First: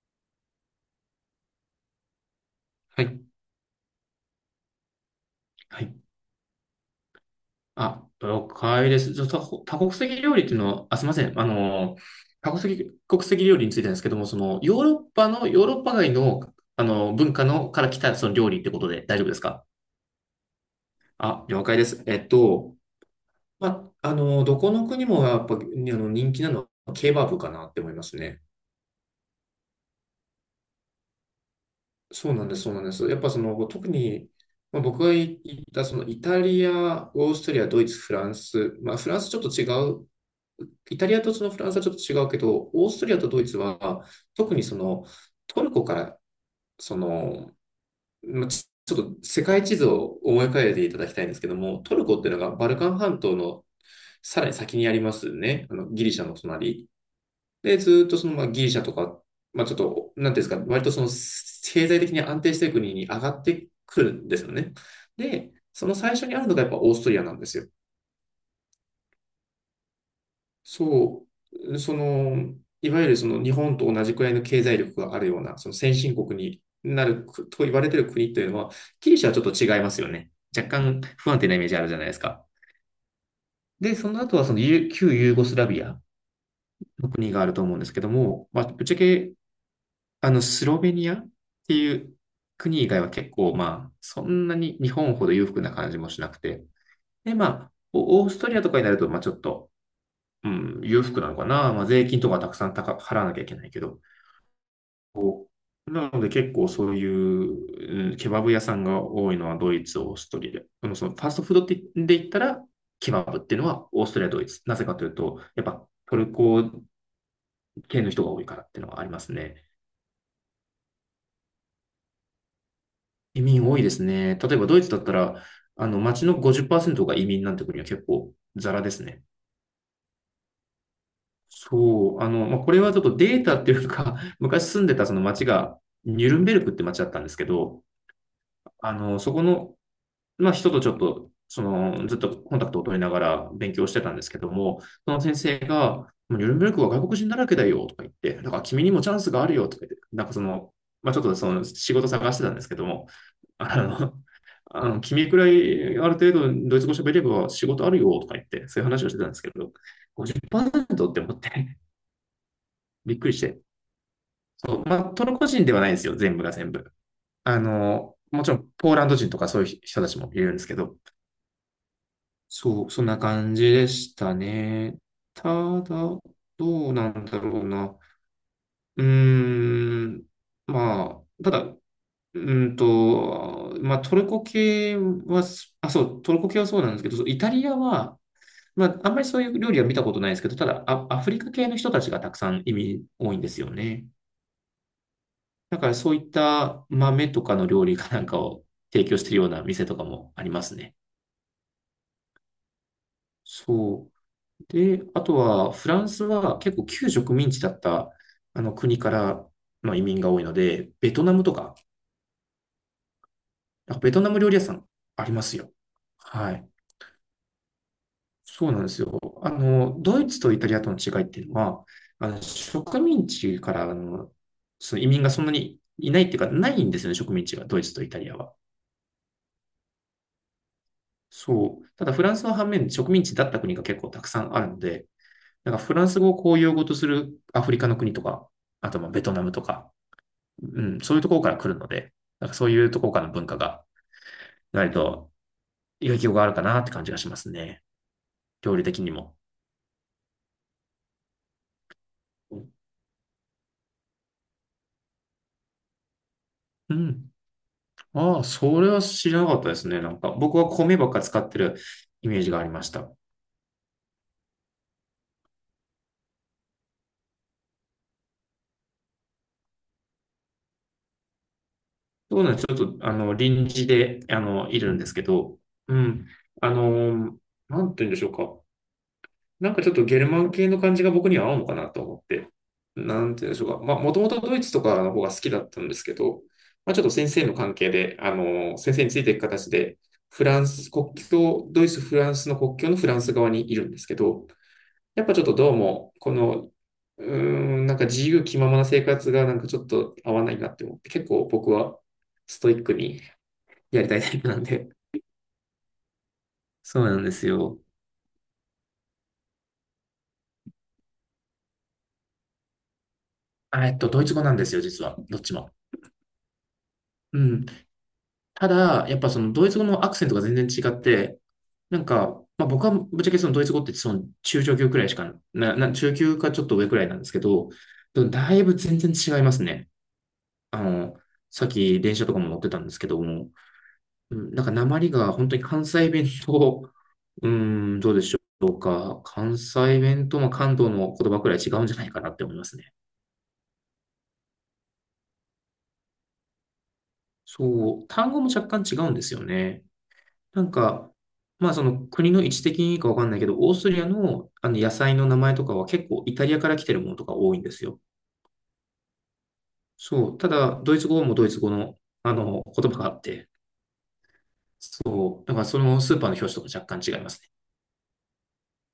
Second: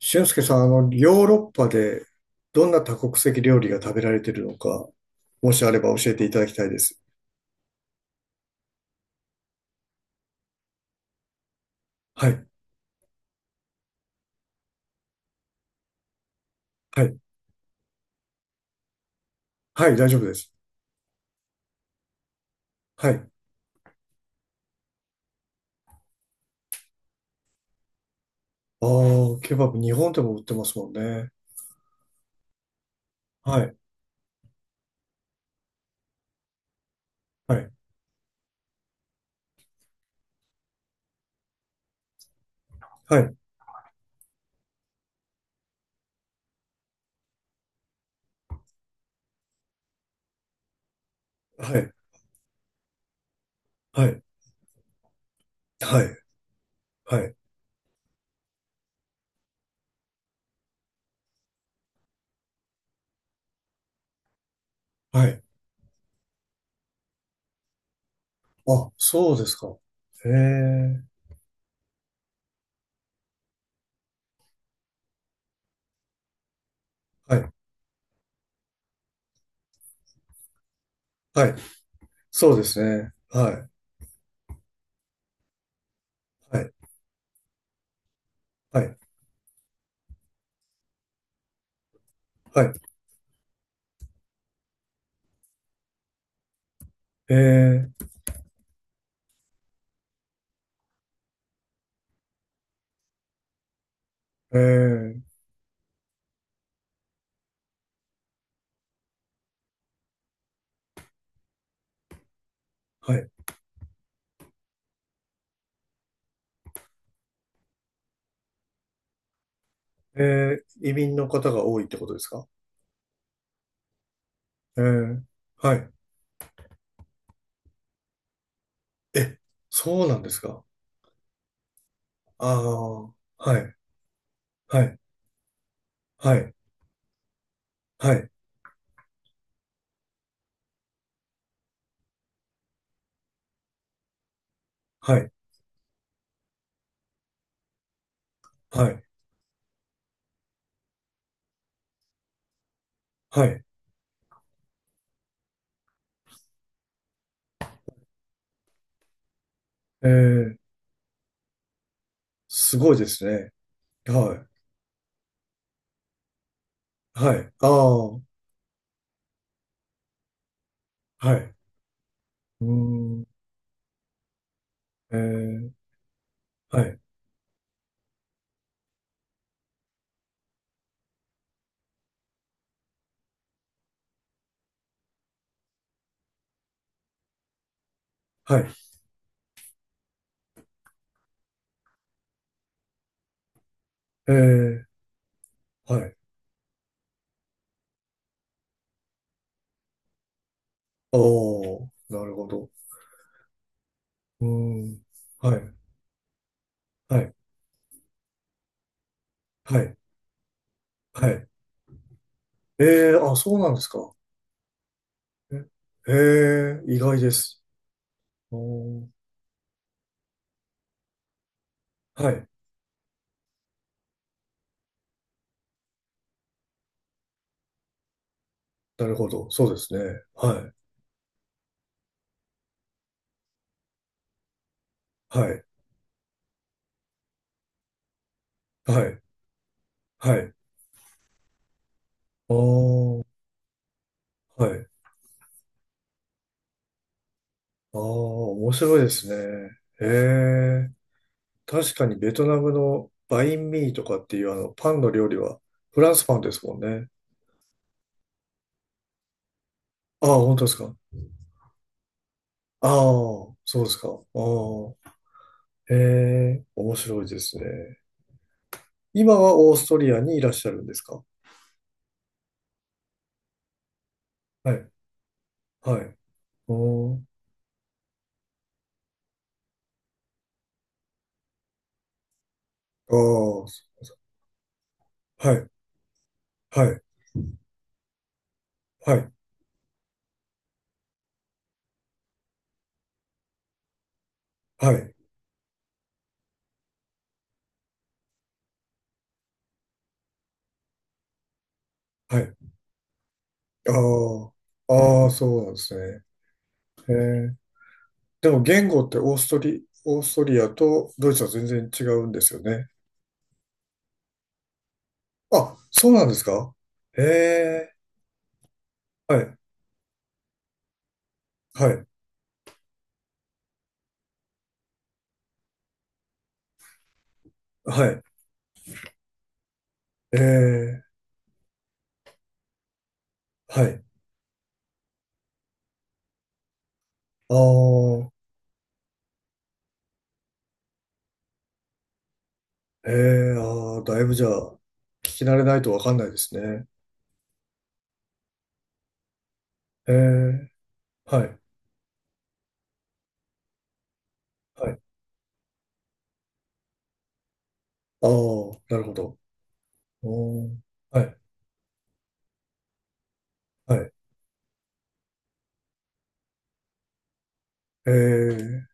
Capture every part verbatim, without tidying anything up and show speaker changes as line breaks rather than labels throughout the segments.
俊介さん、あの、ヨーロッパでどんな多
は
国
い。
籍料理が食べられてるのか、もしあれ
はい。
ば教えていただきたいです。
あ、了解です。じゃあ、多国多国籍料理っていうのは、あ、すみません。あの、
はい、
多国籍、国籍料理についてなんですけども、その、ヨーロッパの、ヨーロッパ外の、あ
は
の、
い、
文化の、から来た、その料理ってことで大丈夫ですか？
はい、大丈夫です。
あ、了解です。えっと、
はい。あ
まあ、あの、どこの国もやっぱ、あの、人気なのは、ケバブかなって思いますね。
あ、ケバブ、日本でも売ってますもんね。
そうなんです、そうなんです。やっぱそ
は
の、
い、
特に、まあ、僕が行った、その、イタリア、オースト
は
リア、
い、
ドイツ、フランス、まあ、フランスちょっと違う。イタリアとそのフランスはちょっと違うけど、オーストリア
は
と
い、
ドイツは、特にそのトルコから、その、まあちちょっと世界地図を思い浮かべていただきたいんですけど
は
も、
い、
トルコっていうのがバルカン半島の
はい、
さらに先にありますね。あの
は
ギリ
い、
シャの隣。
はい、
で、ずっとその、まあ、ギリシャとか、まあ、ちょっと、なんていうんですか、割とその経済的に安定している国に上がってくるんですよね。
はい。
で、その最初にあるのがやっぱオーストリアなんですよ。
あ、そうですか。へえ、
そう、その、いわゆるその日本と同じくらいの経済力があるような、その先進国になる
は
く
い、
と言われてる国というのは、ギリシャはちょっと違いますよね。若干不安
は
定
い、
なイメージあるじゃないですか。
そうですね。はい、
で、その後はそのユ旧ユーゴスラビア
はい、
の国があると思うんですけども、まあ、
は
ぶっちゃ
い、
け、あの、スロベニアっていう
はい。
国以外は結構、まあ、そんなに日本ほど裕福な感じもしなくて。で、まあ、
ええ、
オオーストリアとかになると、まあ、ちょっと、うん、裕福なのかな。まあ、税金とかたくさん高払わなきゃいけないけど。
ええ、
こうなので結構そういう、うん、ケバブ屋さんが多いのはドイツ、オーストリア。でもそのファーストフードってで言ったら、ケ
は
バ
い。
ブっていうのはオーストリア、ドイツ。なぜかというと、やっぱトルコ系の人が多いからっていうのはありますね。
ええ、移民の方が多いってことですか？
移民多いですね。例えばド
え
イツだった
え、
ら、
は
あ
い。
の、街のごじゅっパーセントが移民なんて国は結構ザラですね。
え、そうなんですか。
そう、あ
あ
の、まあ、これはちょ
あ、
っとデータ
は
って
い、
いうか、昔
は
住んで
い、
たその町が、ニュ
は
ルン
い、
ベルクって町だったんですけど、
はい、
あの、そこの、まあ、人とちょっと、その、ずっとコンタクトを取りながら勉強してたんですけども、そ
は
の
い、
先生が、もうニュルンベルクは外国人だらけだよとか言って、だから君
は
にも
い、
チャンスがあるよとか言って、なんかその、まあ、ちょっとその仕事探してたんですけども、
はい。
あの、あの君くらいある程度ドイツ語喋れば仕事あるよとか言って、そういう話をしてたんですけど、
えー、
ごじゅっパーセントっパーセントって思って
すごいで
びっ
す
くりし
ね。
て。
はい、
そうまあ、トルコ人ではないんですよ、全部が全部。
はい、
あ
あ
の、
あ、
もちろん、ポーランド人とかそういう人たちもいるんですけど、
はい、うー
そう、そんな
ん、
感じでしたね。
え
た
ー、
だ、ど
は
う
い、
なんだろうな。うーん、まあ、ただ、うーんと、まあ、トルコ系は、あ、そう、トルコ系はそうなんですけど、そうイタリアは、
はい、
まあ、あんまりそういう料理は見たことないですけど、ただ、あアフリカ系の人たちがたくさん移民多いんですよね。
えー、
だから
は
そ
い、
ういった豆とかの料理かなんかを提供しているような店とかもありますね。
おー、なるほど。
そう。
うーん、
で、あと
は
は
い、
フランスは結構旧
は
植
い、
民地だったあの国から、
は
ま
い、
あ、移民が多いので、ベト
は
ナム
い。
とか、
えー、あ、そうなんです
あベ
か。
トナム料理屋さんあります
え、
よ。はい。
えー、意外です。
そうなんで
お
す
ー、
よ。あの、ドイツとイタリアとの違いっていうのは、あ
は
の
い、
植民地からあのその移民がそんなにいないっていうか、ないんですよね、植民地が、ドイツとイタリアは。
なるほど。そうですね。はい、
そう。ただフランスの反面、植民地だった国が結構たくさんあるので、
はい、
なんかフランス語を公用語とするアフリカの国とか、あとま
は
あベ
い、
トナムとか、
はい。
うん、そういうところから来るので、なんか
ああ、
そういうところか
は
らの文化が、
い。
ないと影響があるかなって感じがしますね。
ああ、面
料理
白
的
いで
に
すね。
も。
へえ。確かにベトナムのバインミーとかっていうあのパンの料理はフランスパンですもん
う
ね。
ん。ああ、それは知らなかったですね。なんか
ああ、本
僕
当
は
ですか。
米ばっか使ってるイメージがありま
あ
し
あ、
た。
そうですか。ああ、へえ、面白いですね。今はオーストリアにいらっしゃるんですか？
そうなんです。ちょっと、あの、臨時で、あの、
は
い
い、
るんですけど、う
はい。
ん。あ
おー、
の、なんて言うんでしょうか。なんかちょっとゲルマン系の感じが僕には合うのかなと思って、
あ
なんて言うんでしょう
あ、
か。まあ、もともとドイツとかの方が好き
は
だ
い、
ったんですけど、
は
まあ、ち
い、
ょっと先生の関係で、あの、先生に
は
ついて
い、
いく形で、フランス国境、ドイツ、フランスの国境のフランス側にいるんですけど、
はい、
やっぱちょっとどうも、この、うーん、なんか自由気ままな生活がなんかちょっと合わないなって思って、結構僕は
はい。
ストイックに
あ
やりたいタイプなんで。
あ、ああ、そうなんですね。
そう
へ
なんです
え。
よ。
でも言語ってオーストリ、オーストリアとドイツは全然違うんですよね。
あ、えっと、ドイツ語なんですよ、実は。どっちも。
あ、そうなんですか？へ
うん。
え、
ただ、やっぱそ
は
の
い、
ドイツ語のアクセントが全然違って、
は
なん
い、
か、まあ、僕はぶっちゃけそのドイツ語ってその中上級くらいしかな、な、中級かちょっと上くらいなんですけど、
は
で
い、
もだいぶ全然違いますね。
え
あ
え、
の、さっき電車とかも乗ってたんですけども、
はい。
うん、なんか訛りが本当に関西弁と、う
あ
ん、どうで
あ、
しょうか。関西弁とまあ関東の言葉くらい違うんじゃないかなって思いますね。
ええ、ああ、だいぶじゃあ、聞き慣れないとわかんないですね。
そう、単語も若干違うんですよね。
え
なん
え、
か、
はい、
まあその国の位置的にいいかわかんないけど、オーストリアのあの
は
野
い。あ
菜の名前とかは結構イタリアから来てるものとか多いんですよ。
あ、なるほど。
そう。た
おー、
だ、ドイツ
は
語も
い、
ドイツ語の、あの言葉があって、
はい。
そう。だからそのスーパーの表紙とか若干違いますね。
ええ、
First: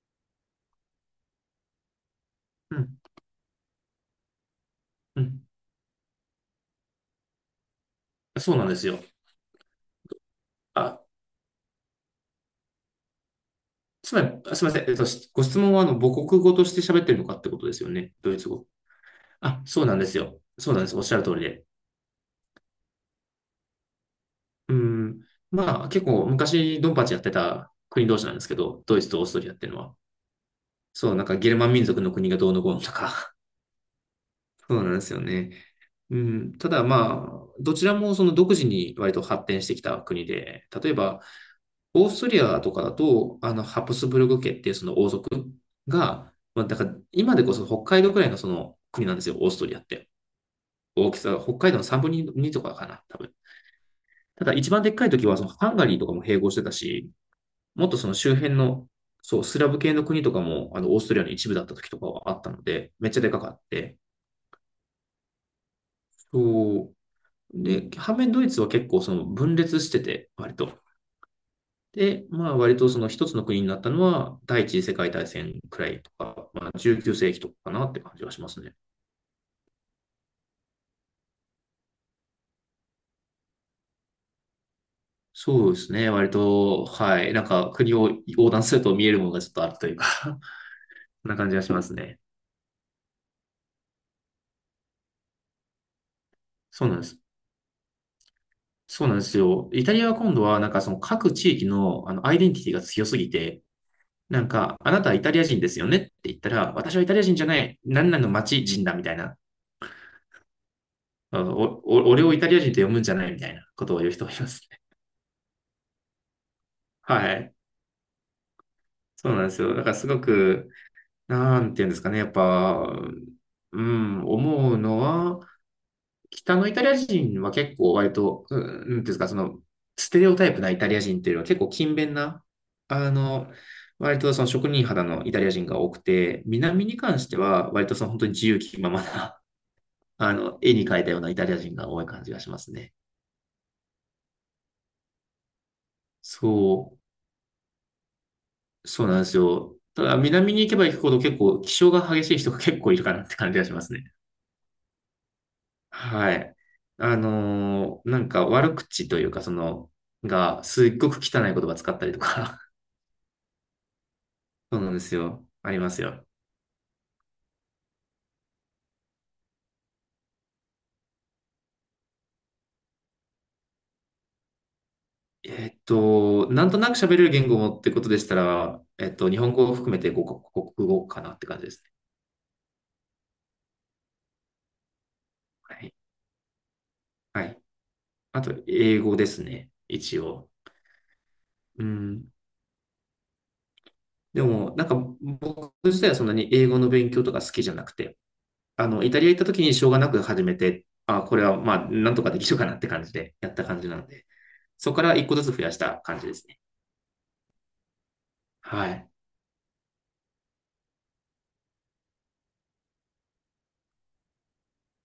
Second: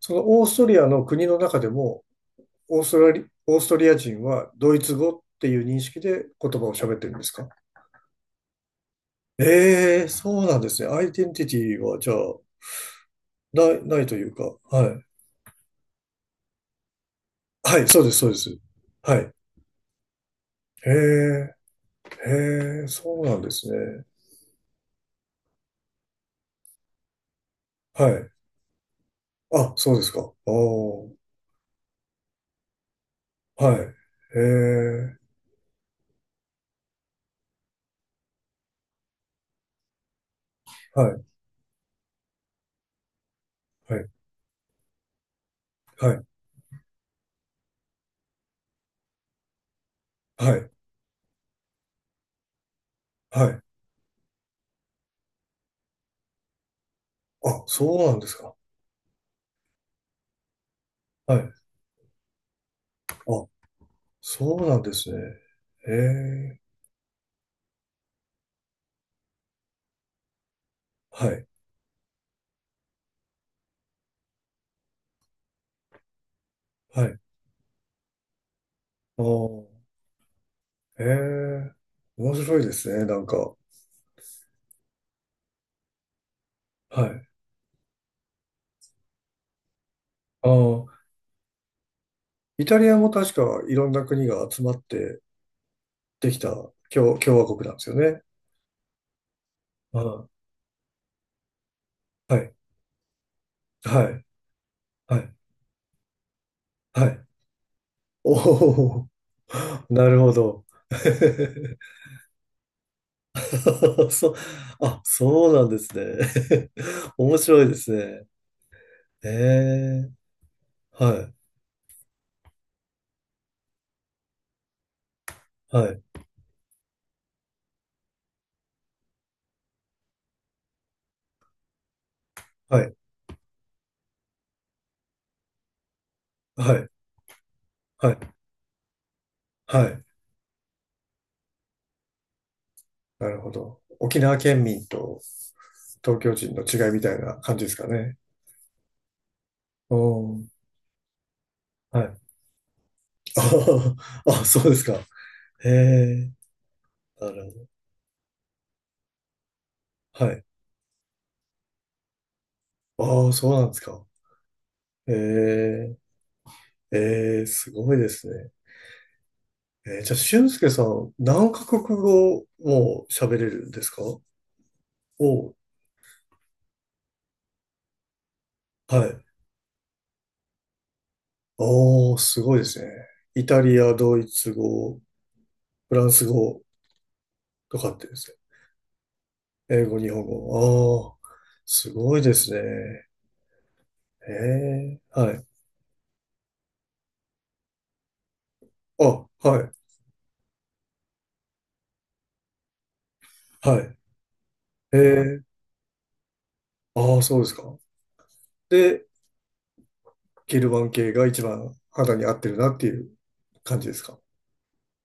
そのオーストリアの国の中でも、オ
う
ース
ん。
トラリ、オーストリア人はドイツ語っ
うん。
ていう認識で言葉を喋ってるんですか？
そうなんですよ。
ええ、そうなんですね。
あ、
アイデンティティは、じゃあ、ない、ないと
つま
い
り、
うか、
あすみません。
は
えっ
い。
と、ご質問はあの母国語として喋ってるのかってことで
は
す
い、
よ
そうで
ね。
す、そう
ド
で
イツ
す。
語。
はい。
あ、そうなんですよ。そうなんで
へ
す。おっしゃる通り
え、
で。
へえ、そうなんですね。
うん。まあ結構昔ドンパチやってた国
は
同士
い。
なんですけど、ドイツとオーストリアってい
あ、
うの
そ
は。
うですか。あ
そう、
あ、
なんかゲルマン民族の国がどうのこうのとか、
はい。へ
そうなんです
え、
よね。うん、ただまあ、どちらもその独自に割と発展してきた国で、例え
は
ば、
い、
オーストリアとかだと、あの、ハプ
は
ス
い、
ブルク家っていうその王族
はい、
が、まあ、だから今でこそ北海道くらいのその国なんですよ、オーストリアって。
はい、
大きさが北海道のさんぶんのにとかかな、多分。
はい。
ただ一番でっかい時はそのハンガリーとかも併合してたし、
あ、
もっと
そう
その
なんで
周
すか。
辺の、そう、スラブ系の国とかも、あの、オーストリアの
は
一
い。
部だった時とかはあったので、めっちゃでか
あ、
かって、
そうなんですね。へえ、
そう。で、反面ドイツは結構その分裂してて、割と。
はい、
で、まあ割とその一つの国になったのは第一次世界大戦くらいとか、まあ
はい。
じゅうきゅうせいき世紀とかかなって感じはしますね。
ああ、へえ、面白いですね、なんか。
そうですね。割と、
は
は
い。
い。なんか国を横断すると見えるものがちょっとあるというか そ
ああ。
んな感じがしますね。
イタリアも確かいろんな国が集まってできた
そうなんで
共、
す。
共和国なんですよね。
そうなんですよ。イタ
う
リアは
ん。
今度はなんかその各地域のあのア
は
イデン
い。
ティティが強すぎて、
はい。
なんか、あなたは
は
イタ
い。
リア人ですよねって言ったら、私は
は
イタリア
い。
人じゃない、何々の
お
町人だみ
お、
たいな
なるほど。
あ のおお俺をイタリア人と読むんじゃないみたいなことを言う人
そ
が
う、
いますね。
あ、そうなんですね。
は
面
い。
白いですね。え
そうなんですよ。だからす
え、
ごく、
はい、
なんていうんですかね。やっぱ、うん、思うのは、
はい、
北のイタリア人は結構割と、うん、なんていうんですか、その、ステレオタイプなイタリア人っていうのは結構勤勉な、
はい、
あの、割とその職人肌のイタリア人が多くて、
は
南
い、
に関しては割とその
は
本当に
い、
自由気ままな、
はい。
あの、絵に描いたようなイタリア人が多い感じがしますね。
なるほど。沖縄県民と東京人の違
そ
い
う。
みたいな感じですかね。
そうなんですよ。
う
ただ、
ん、
南に行けば行くほど結構、気性が
はい。
激 しい人が結構いるかなって
あ
感じがしますね。
ーあ、そうですか。え
は
え、
い。あ
なるほど。
のーなんか悪口というか、その、
はい。
が、すっごく汚い言葉使ったりとか、
ああ、そうなんですか。
そうなんで
え
すよ。ありますよ。
え、ええ、すごいですね。えー、じゃあ、俊介さん、何カ国語も喋れるんですか？お、
えっと、なんとなく喋れる言語ってことでしたら、
は
えっ
い。
と、日本語を含めてごかこくごカ国語かなって感じですね。
おー、すごいですね。イタリア、ドイツ語、
はい。
フランス語
はい。
とかってですね。
あと、英語ですね。
英語、日
一
本
応。
語。ああ、
う
すごいで
ん。
すね。え
でも、なんか、
え、はい。
僕自体はそんなに英語の勉強とか好きじゃなくて、あの、イタリ
あ、
ア行った
は
時
い、
にしょうがなく始めて、あ、これはまあ、なんとかできるかなって感じでやった
は
感じ
い。
なので、そ
え
こから一個
え、
ずつ増やした感じですね。
ああ、そうですか。
は
で、
い。
ゲルマン系が一番肌に合ってるなっていう感じですか？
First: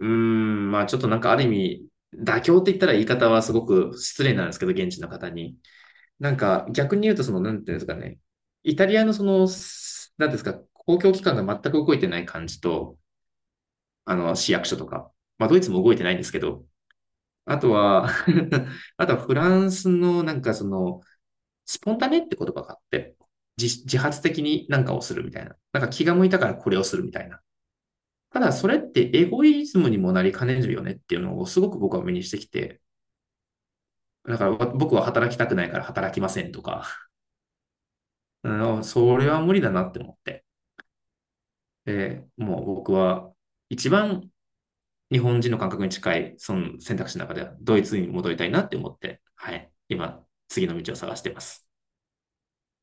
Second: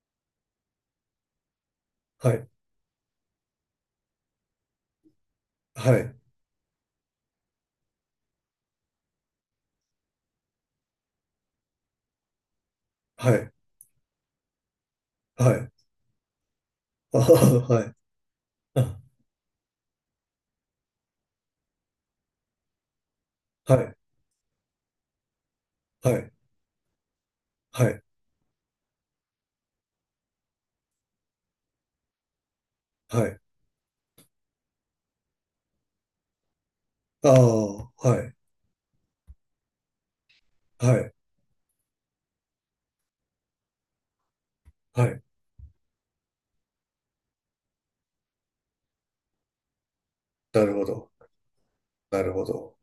うーん、まあちょっとなんかある意味、
は
妥
い、
協って言ったら言い方はすごく失礼なんですけど、現地の方に。
はい、
なんか逆に言うと、その、なんていうんですかね、イタリアのその、なんですか、公共機関が全く動いてない感じと、
はい、
あの、市役所とか、まあ
は
ドイツ
い。
も動いてないんですけど、
ああ、
あと
はい、
は
あ、
あとはフランスのなんかその、スポンタネって言葉があって、
は
自
い、
自発的に何かをするみたいな。なんか気
は
が向い
い、
たからこれをするみたいな。
はい、
ただそれってエゴイズムにもなりかねるよねっていうのをすごく僕は目にしてきて、
はい。
だから僕は働きたくないから働きませんとか、
ああ、はい、
それは無理だなって思って。
はい、
で、もう僕は一番
は
日
い。
本人の感覚に近いその選択肢の中ではドイツに戻りたいなって思って、はい、今
な
次
る
の
ほ
道を
ど、
探しています。
なるほど。